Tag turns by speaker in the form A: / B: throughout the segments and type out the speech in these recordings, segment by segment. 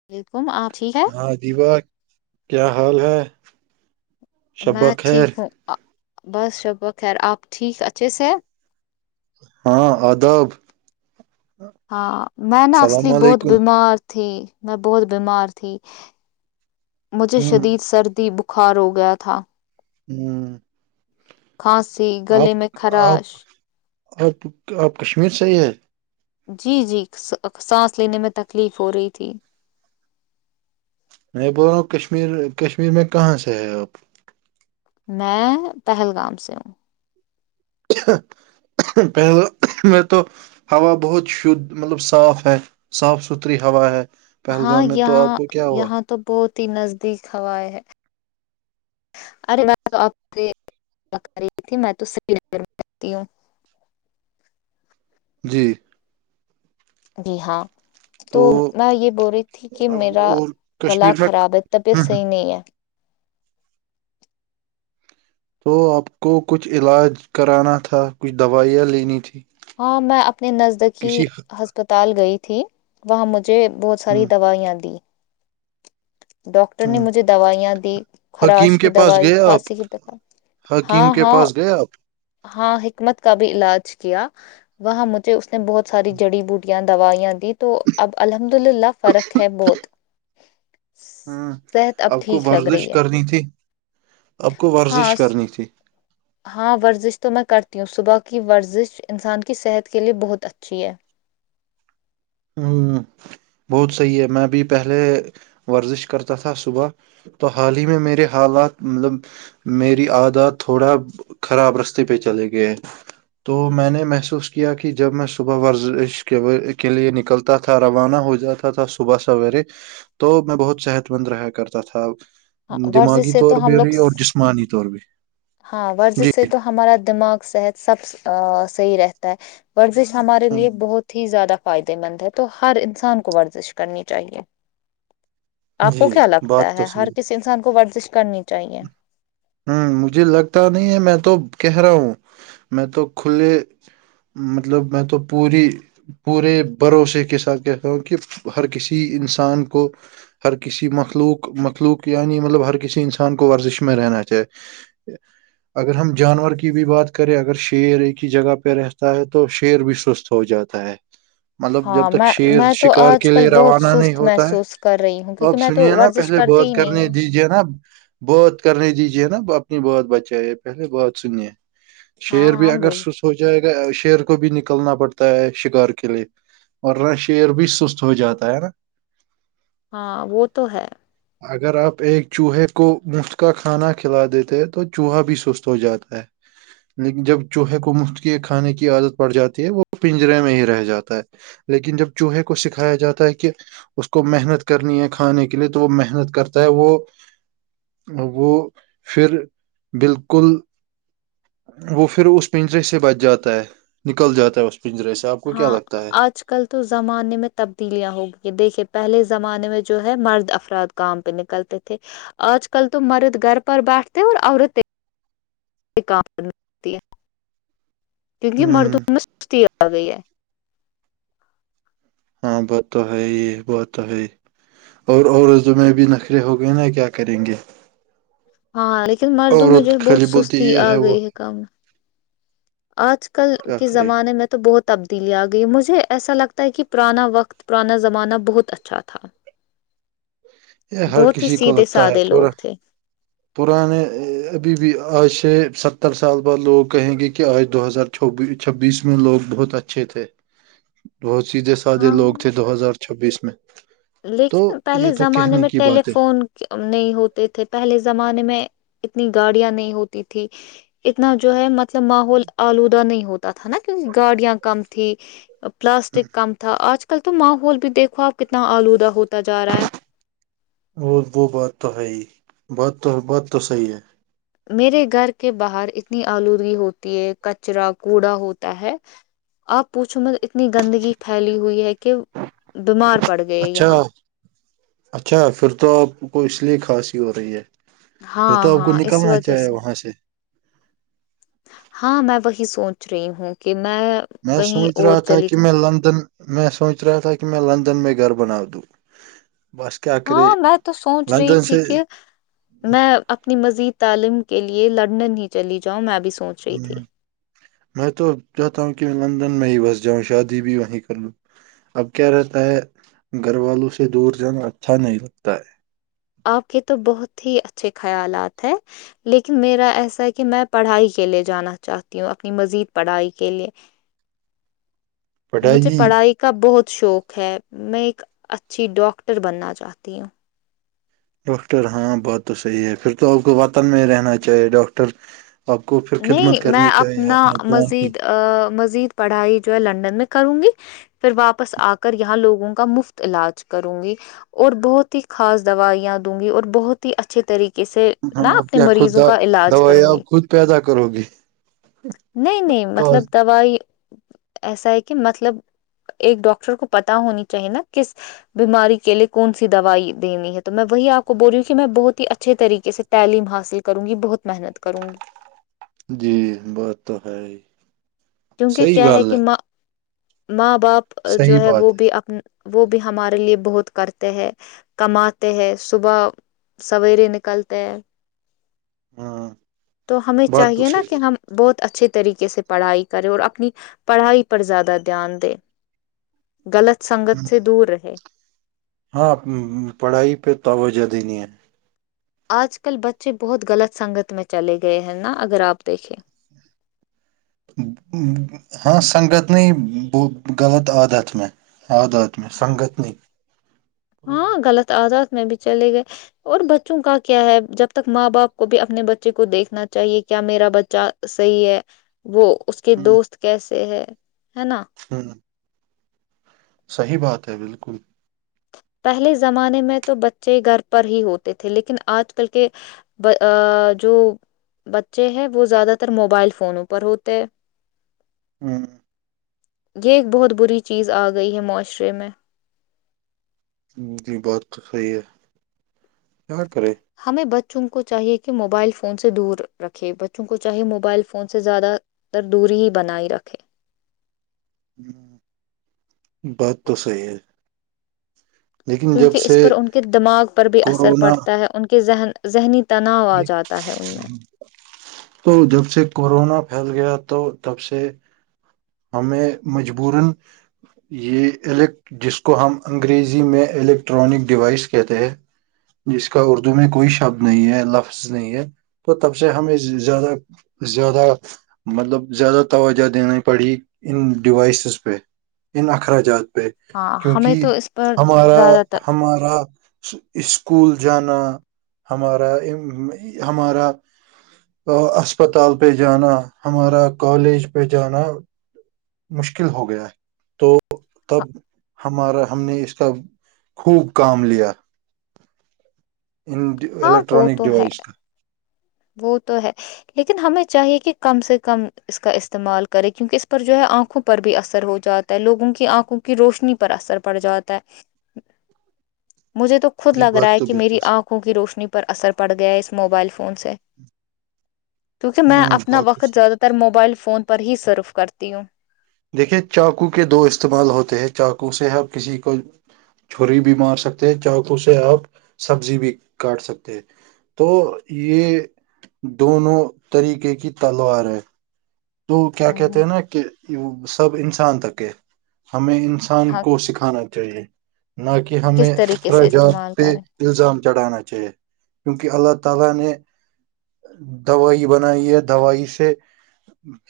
A: [unintelligible]
B: ہاں جیبا کیا حال ہے شبہ
A: میں
B: خیر
A: ٹھیک ہوں بس شبہ خیر آپ ٹھیک اچھے سے
B: ہاں ادب
A: ہاں میں نا
B: السلام
A: اصلی بہت
B: علیکم
A: بیمار تھی میں بہت بیمار تھی مجھے
B: ہوں
A: شدید سردی بخار ہو گیا تھا
B: ہوں
A: کھانسی
B: آپ
A: گلے میں
B: آپ
A: خراش
B: آپ آپ کشمیر سے ہی ہیں
A: جی جی سانس لینے میں تکلیف ہو رہی تھی
B: میں بول رہا ہوں کشمیر کشمیر میں کہاں سے ہے آپ
A: میں پہلگام سے ہوں
B: پہل میں تو ہوا بہت شھ مطلب صاف ہے صاف ستھری ہا ہے
A: ہاں
B: پہلگامں میں تو آپ
A: یہاں
B: کو کیا ہوا
A: یہاں تو بہت ہی نزدیک ہو ہے ارے بات آپ سے رہی تھی میں تو سری میں رہتی ہوں
B: جی
A: بہاں تو میں یہ بول رہی تھی کہ میرا
B: اور
A: گلا
B: کشمیر میں
A: خراب ہے
B: ہم،
A: طبیعت
B: ہم،
A: صحیح نہیں ہے
B: تو آپ کو کچھ علاج کرانا تھا کچھ دوائیاں لینی تھی
A: ہاں میں اپنے نزدکی
B: کسی
A: ہسپتال گئی تھی وہاں مجھے بہت
B: ہ
A: ساری دوائیاں دی ڈاکٹر
B: ہ
A: نے مجھے دوائیاں دی خراش
B: حکیم
A: کی
B: کے پاس
A: دوائی
B: گئے آپ
A: کاسی دا
B: حکیم کے پاس گئے آپ
A: ہاں حکمت کا بھی علاج کیا وہاں مجھے اس نے بہت ساری جڑی بوٹیاں دوائیاں دی تو اب الحمد للہ فرق ہے بہت
B: ہوں
A: صحت
B: اب کو
A: ٹھیک لگ
B: ورزش
A: رہی ہے
B: کرنی تھی اب کو ورزش
A: ہاں
B: کرنی تھی
A: ہاں ورزش تو میں کرتی ہوں صبح کی ورزش انسان کی صحت کے لیے بہت اچھی ہے
B: ہوں بہت صحیح ہے میں بھی پہلے ورزش کرتا تھا صبح تو حال ہی میں میرے حالات مطلب میری عادات تھوڑا خراب رستے پہ چلے گئے تو میں نے محسوس کیا کہ جب میں صبح ورزش کے لیے نک نکلتا تھا روانہ ہو جاتا تھا صبح سویرے تو میں بہت صحت مند رہا کرتا تھا
A: ہاں ورزش
B: دماغی
A: سے تو
B: طور
A: ہم
B: بھی
A: لوگ
B: رہی اور جس جمانی طور بھی
A: ہاں ورزش سے تو ہمارا دماغ صحت سب صحیح رہتا ہے ورزش ہمارے
B: جی
A: لیے بہت ہی زیادہ فائدے مند ہے تو ہر انسان کو ورزش کرنی چاہیے آپ کو
B: جی
A: کیا
B: بات
A: لگتا ہے
B: تو صحیح
A: ہر کسی انسان کو ورزش کرنی چاہیے
B: ہوں مجھے لگتا نہیں ہے میں تو کہہ رہا ہوں میں تو کھے مطلب میں تو پوری پورے بھروسے کے ساتھ کہتا ہوں کہ ہر کسی انسان کو ہر کسی مخلوق مخلوق یعنی مطلب ہر کسی انسان کو ورزش میںں رہنا چاہیے اچھا اگر ہم جانور کی بھی بات کریں اگر شعیر ایک ہی جگہ پہ رہتا ہے تو شعیر بھی سست ہو جاتا ہے مطلب جب
A: ہاں
B: تک
A: میں
B: شیر
A: میں تو
B: شکار
A: آج
B: کے
A: کل
B: لیے
A: بہت
B: روانہ نہیں
A: سست
B: ہوتا
A: محسوس کر رہی ہوں
B: ہے
A: کیونکہ
B: اب
A: میں تو
B: سنیے نا
A: ورزش
B: پہلے
A: کرتی
B: بات
A: ہی نہیں
B: کرنے
A: ہوں
B: دیجیے نا بات کرنے دیجے نا اپنی بات بچائے پہلے بات سنیے
A: ہاں
B: شیر بھی
A: ہاں
B: اگر
A: بول
B: سست ہو جائے گا شیر کو بھی نکلنا پڑتا ہے شکار کے لیے ورنہ شعیر بھی سست ہو جاتا ہے ہے نا
A: ہاں وہ تو ہے
B: اگر آپ ایک چوہے کو مفت کا کھانا کھلا دیتے ہیں تو چوہا بھی سست ہو جاتا ہے لیکن جب چوہے کو مفت کے کھانے کی عادت پڑ جاتی ہے وہ پنجرے میں ہی رہ جاتا ہے لیکن جب چوہے کو سکھایا جاتا ہے کہ اس کو محنت کرنی ہے کھانے کے لیے تو وہ محنت کرتا ہے وہ وہ پھر بالکل وہ پھر اس پنجرے سے بچ جاتا ہے نکل جاتا ہے اس پنجرے سے آپ کو کیا
A: ہاں
B: لگتا ہے
A: آج کل تو زمانے میں تبدیلیاں ہو گئی ہیں دیکھیے پہلے زمانے میں جو ہے مرد افراد کام پہ نکلتے تھے آج کل تو مرد گھر پر بیٹھتے اور عورتیں کام کرتی ہے کیونکہ
B: ہوں
A: مردوں میں سستی آ گئی ہے
B: ہاں تو ہے بت ہے اور اورض میں ا بھی نخرے ہو گئے نا کیا کریں گے
A: ہاں لیکن مردوں میں جو
B: عورت
A: ہے بہت
B: خالی بولتی
A: سستی
B: یہ
A: آ
B: وہ
A: گئی ہے کام آج کل
B: کیا
A: کے
B: کرے
A: زمانے میں تو بہت تبدیلی آ گئی مجھے ایسا لگتا ہے کہ پرانا وقت پرانا زمانہ بہت اچھا تھا
B: یہ ہر
A: بہت ہی
B: کسی کو
A: سیدھے
B: لگتا ہے
A: سادے
B: پورا
A: لوگ تھے
B: پرانے ابھی بھی آج سے ستر سال بعد لوگ کہیں گے کہ آج دو ہزار چس چھبیس میں لوگ بہت اچھے تھے بہت سیدھے سدے لوگ
A: ہاں
B: تھے دو ہزار چھبیس میں تو
A: لیکن
B: یہ
A: پہلے
B: تو
A: زمانے
B: کہنے
A: میں
B: کی بات ہے
A: ٹیلیفون نہیں ہوتے تھے پہلے زمانے میں اتنی گاڑیاں نہیں ہوتی تھی اتنا جو ہے مطلب ماحول آلودہ نہیں ہوتا تھا نا کیونکہ گاڑیاں کم تھی پلاسٹک کم تھا آج کل تو ماحول بھی دیکھو آپ کتنا آلودہ ہوتا جا رہا ہے
B: اور وہ بات تو ہےی بات تو بات تو صحیح ہے
A: میرے گھر کے باہر اتنی آلودگی ہوتی ہے کچرا کوڑا ہوتا ہے آپ پوچھو مت اتنی گندگی پھیلی ہوئی ہے کہ بیمار پڑ گئے
B: اچھا
A: یہاں
B: اچھا پھر تو آپ کو اس لیے خھاصی ہو رہی ہے تو تو
A: ہاں
B: آپ کو
A: ہاں اس
B: نکالنا
A: وجہ
B: چاہے وہاں سے
A: ہاں میں وہی سوچ رہی ہوں کہ میں
B: میں
A: کہیں
B: سوچ
A: اور
B: رہا تھا
A: چلی
B: کہ
A: جاؤں
B: میں لندن میں سوچ رہا تھا کہ میں لندن میں گھر بنا دوں بس کیا کرے
A: ہاں میں تو سوچ رہی
B: لندن
A: تھی
B: سے
A: کہ میں اپنی مزید تعلیم کے لیے لنڈن ہی چلی جاؤں میں بھی سوچ رہی تھی
B: میں تو چاہتا ہوں کہ لندن میں ہی بس جاؤں شادی بھی وہیں کر لوں اب کیا رہتا ہے گھر والوں سے دور جانا اچھا نہیں لگتا ہے
A: آپ کے تو بہت ہی اچھے خیالات ہیں لیکن میرا ایسا ہے کہ میں پڑھائی کے لے جانا چاہتی ہوں اپنی مزید پڑھائی کے لیے [inaudible]
B: [inaudible]
A: مجھے پڑھائی کا بہت شوق ہے میں ایک اچھی ڈاکٹر بننا چاہتی ہوں
B: ڈاکٹر ہاں بات تو صحیح ہے پھر تو آپ کو وطن میں رہنا چاہیے ڈاکٹر آپ کو پھر خدمت
A: نہیں میں
B: کرنی چاہیے
A: اپنا
B: اپنی قوم کی
A: مزید مزید پڑھائی جو ہے لنڈن میں کروں گی پھر واپس آ کر یہاں لوگوں کا مفت علاج کروں گی اور بہت ہی خاص دوائیاں دوں گی اور بہت ہی اچھے طریقے کس
B: ہاں،
A: نہ
B: آپ
A: اپنے
B: کیا خود
A: مریضوں
B: دا-
A: کا علاج
B: دوائی
A: کروں
B: آپ
A: گی
B: خود پیدا کرو گے
A: نہیں نہیں مطلب دوائی ایسا ہے کہ مطلب ایک ڈاکٹر کو پتا ہونی چاہیے نا کس بیماری کے لیے کون سی دوائی دینی ہے تو میں وہی آپ کو بول رہی ہوں کہ میں بہت ہی اچھے طریقے سے تعلیم حاصل کروں گی بہت محنت کروں گی
B: جی بات تو ہے ہی
A: کیونکہ
B: صحیح
A: کیا ہے
B: گال
A: کہ ماں ماں باپ
B: صحیح
A: جو ہے
B: بات
A: وہ بھی اپ وہ بھی ہمارے لیے بہت کرتے ہے کماتے ہے صبح سویرے نکلتے ہے
B: ہاں
A: تو ہمیں
B: بات تو
A: چاہیے نا
B: صحیح
A: کہ ہم بہت اچھے طریقے سے پڑھائی کرے اور اپنی پڑھائی پر زیادہ دھیان دے غلط سنگت
B: ہے۔
A: سے دور رہے
B: ہاں پڑھائی پہ توجہ دینی ہے
A: آج کل بچے بہت غلط سنگت میں چلے گئے ہیں نا اگر آپ دیکھیں
B: ہاں سنگت ن ب غلط عادت میں آدات میں سنگت نہیں
A: ہاں غلط عادات میں بھی چلے گئے اور بچوں کا کیا ہے جب تک ماں باپ کو بھی اپنے بچے کو دیکھنا چاہیے کیا میرا بچہ صحیح ہے وہ اس کے دوست کیسے ہے ہے نا
B: ہوں صحیح بات ہے بالکل
A: پہلے زمانے میں تو بچے گھر پر ہی ہوتے تھے لیکن آج کل کے جو بچے ہیں وہ زیادہ تر موبائل فونوں پر ہوتے
B: ہوں
A: یہ ایک بہت بری چیز آ گئی ہے معاشرے میں
B: جی بات تو صحیح ہے کیا کرے
A: ہمیں بچوں کو چاہیے کہ موبائل فون سے دور رکھے بچوں کو چاہے موبائل فون سے زیادہ تر دوری ہی بنائی رکھے
B: بات تو صحی ہے لیکن جب
A: کیونکہ اس
B: سے
A: پر ان کے دماغ پر بھی اثر
B: کورونا
A: پڑتا ہے ان کے ذہن ذہنی تناؤ آ جاتا ہے ان میں
B: تو جب سے کورونا پھیل گیا تو تب سے ہمیں مجبور ن یہ ال جس کو ہم انگریزی میں الیکٹرانک ڈیوائس کہتے ہیں جس کا اردو میں کوئی شبد نہیں ہے لفظ نہیں ہے تو تب سے ہمیں زیادہ زیادہ مطلب زیادہ توجہ دینے پڑھی ان ڈیوائسز پہ ان اخراجات پہ
A: ہاں ہمیں
B: کیونکہ
A: تو اس پر
B: ہمارا
A: زیادہ تر
B: ہمارا اسکول جانا ہمارا ہمارا اسپتال پہ جانا ہمارا کالج پہ جانا مشکل ہو گیا تو تب ہمارا ہم نے اس کا خوب کام لیا ان
A: ہاں وہ
B: الیکٹرانک
A: تو ہے
B: ڈیوائس کو
A: وہ تو ہے لیکن ہمیں چاہیے کہ کم سے کم اس کا استعمال کرے کیونکہ اس پر جو ہے آنکھوں پر بھی اثر ہو جاتا لوگوں کی آنکھوں کی روشنی پر اثر پڑ جاتا ہے
B: [inaudible]
A: مجھے تو خود
B: یہ
A: لگ رہا
B: بات
A: ہے
B: تو
A: کہ میری
B: بالکل
A: آنکھوں کی روشنی پر اثر پڑ گیا ہے اس موبائل فون سے
B: ہ
A: کیوںونکہ میں اپنا وقت زیادہ تر موبائل فون پر ہی سرف کرتی ہوں
B: دیکھیے چاقو کے دو استعمال ہوتے ہیں چاقو سے ہب کسی کو چھریی بھی مار سکتے ہیں چاہک اسے آپ سبزی بھی کاٹ سکتے ہیں تو یہ دونوں طریقے کی تلوار ہے تو کیا
A: ہوں
B: کہتے
A: ہوں
B: ہیں نا کہ سب انسان تک ہے ہمیں انسان
A: ہاں
B: کو سکھا کا چاہیے نہ کہ ہمیں
A: کس طریقے سے
B: طرجات
A: استعمال
B: سے
A: کریں
B: [inaudible] دوائی بنائی ہے دوائی سے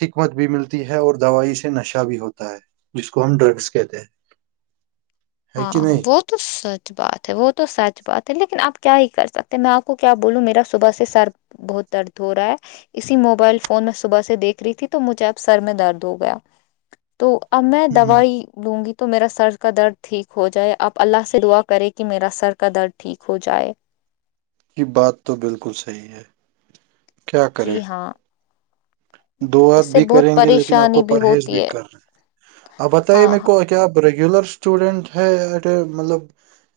B: حکمت بھی ملتی ہے اور دوائی سے نشہ بھی ہوتا ہے جس کو ہم ڈرگس کہتے ہیں [inaudible]
A: ہاں وہ تو سچ بات ہے وہ تو سچ بات ہے لیکن آپ کیا ہی کر سکتے ہیں میں آپ کو کیا بولوں میرا صبح سے سر بہت درد ہو رہا ہے اسی موبائل فون میں صبح سے دیکھ رہی تھی تو مجھے اب سر میں درد ہو گیا تو اب میں
B: ہوں،
A: دوائی لوں گی تو میرا سر کا درد ٹھیک ہو جائے آپ اللہ سے دعا کریں کہ میرا سر کا درد ٹھیک ہو جائے
B: یہ بات تو بالکل صحیح ہے
A: جی ہاں اس
B: دعات
A: سے
B: بھی
A: بہت
B: کریں گے لیکن آپ کو
A: پریشانی
B: پرہیز بھی
A: ہوتی ہے
B: کر رہے ہیں آپ بتائیے
A: ہاں
B: میرے کو کیا آپ ریگولر اسٹوڈینٹ ہے ایٹ ا مطلب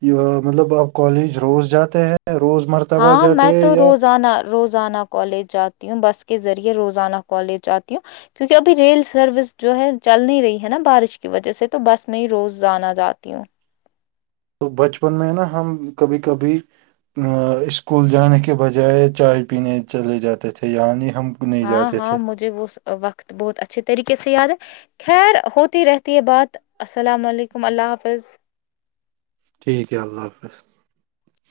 B: یہ مطلب اب کالج روز جاتے ہیں روز مر
A: ہاں میں تو روزانہ روز روزانہ کالج جاتی ہوں بس کے ذریعے روزانہ کالج جاتی ہوں کیونکہ ابھی ریل سروس جو ہے چل نہیں رہی ہے نا بارش کی وجہ سے تو بس میں ہی روز جانا جاتی ہوں
B: تو بچپن میں نا ہم کبھی کبھی اسکول جانے کے بجائے چائے پینے چلے جاتے تھے یعنی ہم نہیں
A: ہاں
B: جاتے
A: ہاں
B: تھے
A: مجھے وہ وقت بہت اچھے طریقے سے یاد ہے خیر ہوتی رہتی ہے بات السلام علیکم اللہ حافظ
B: ٹھیک ہے اللہ حافظ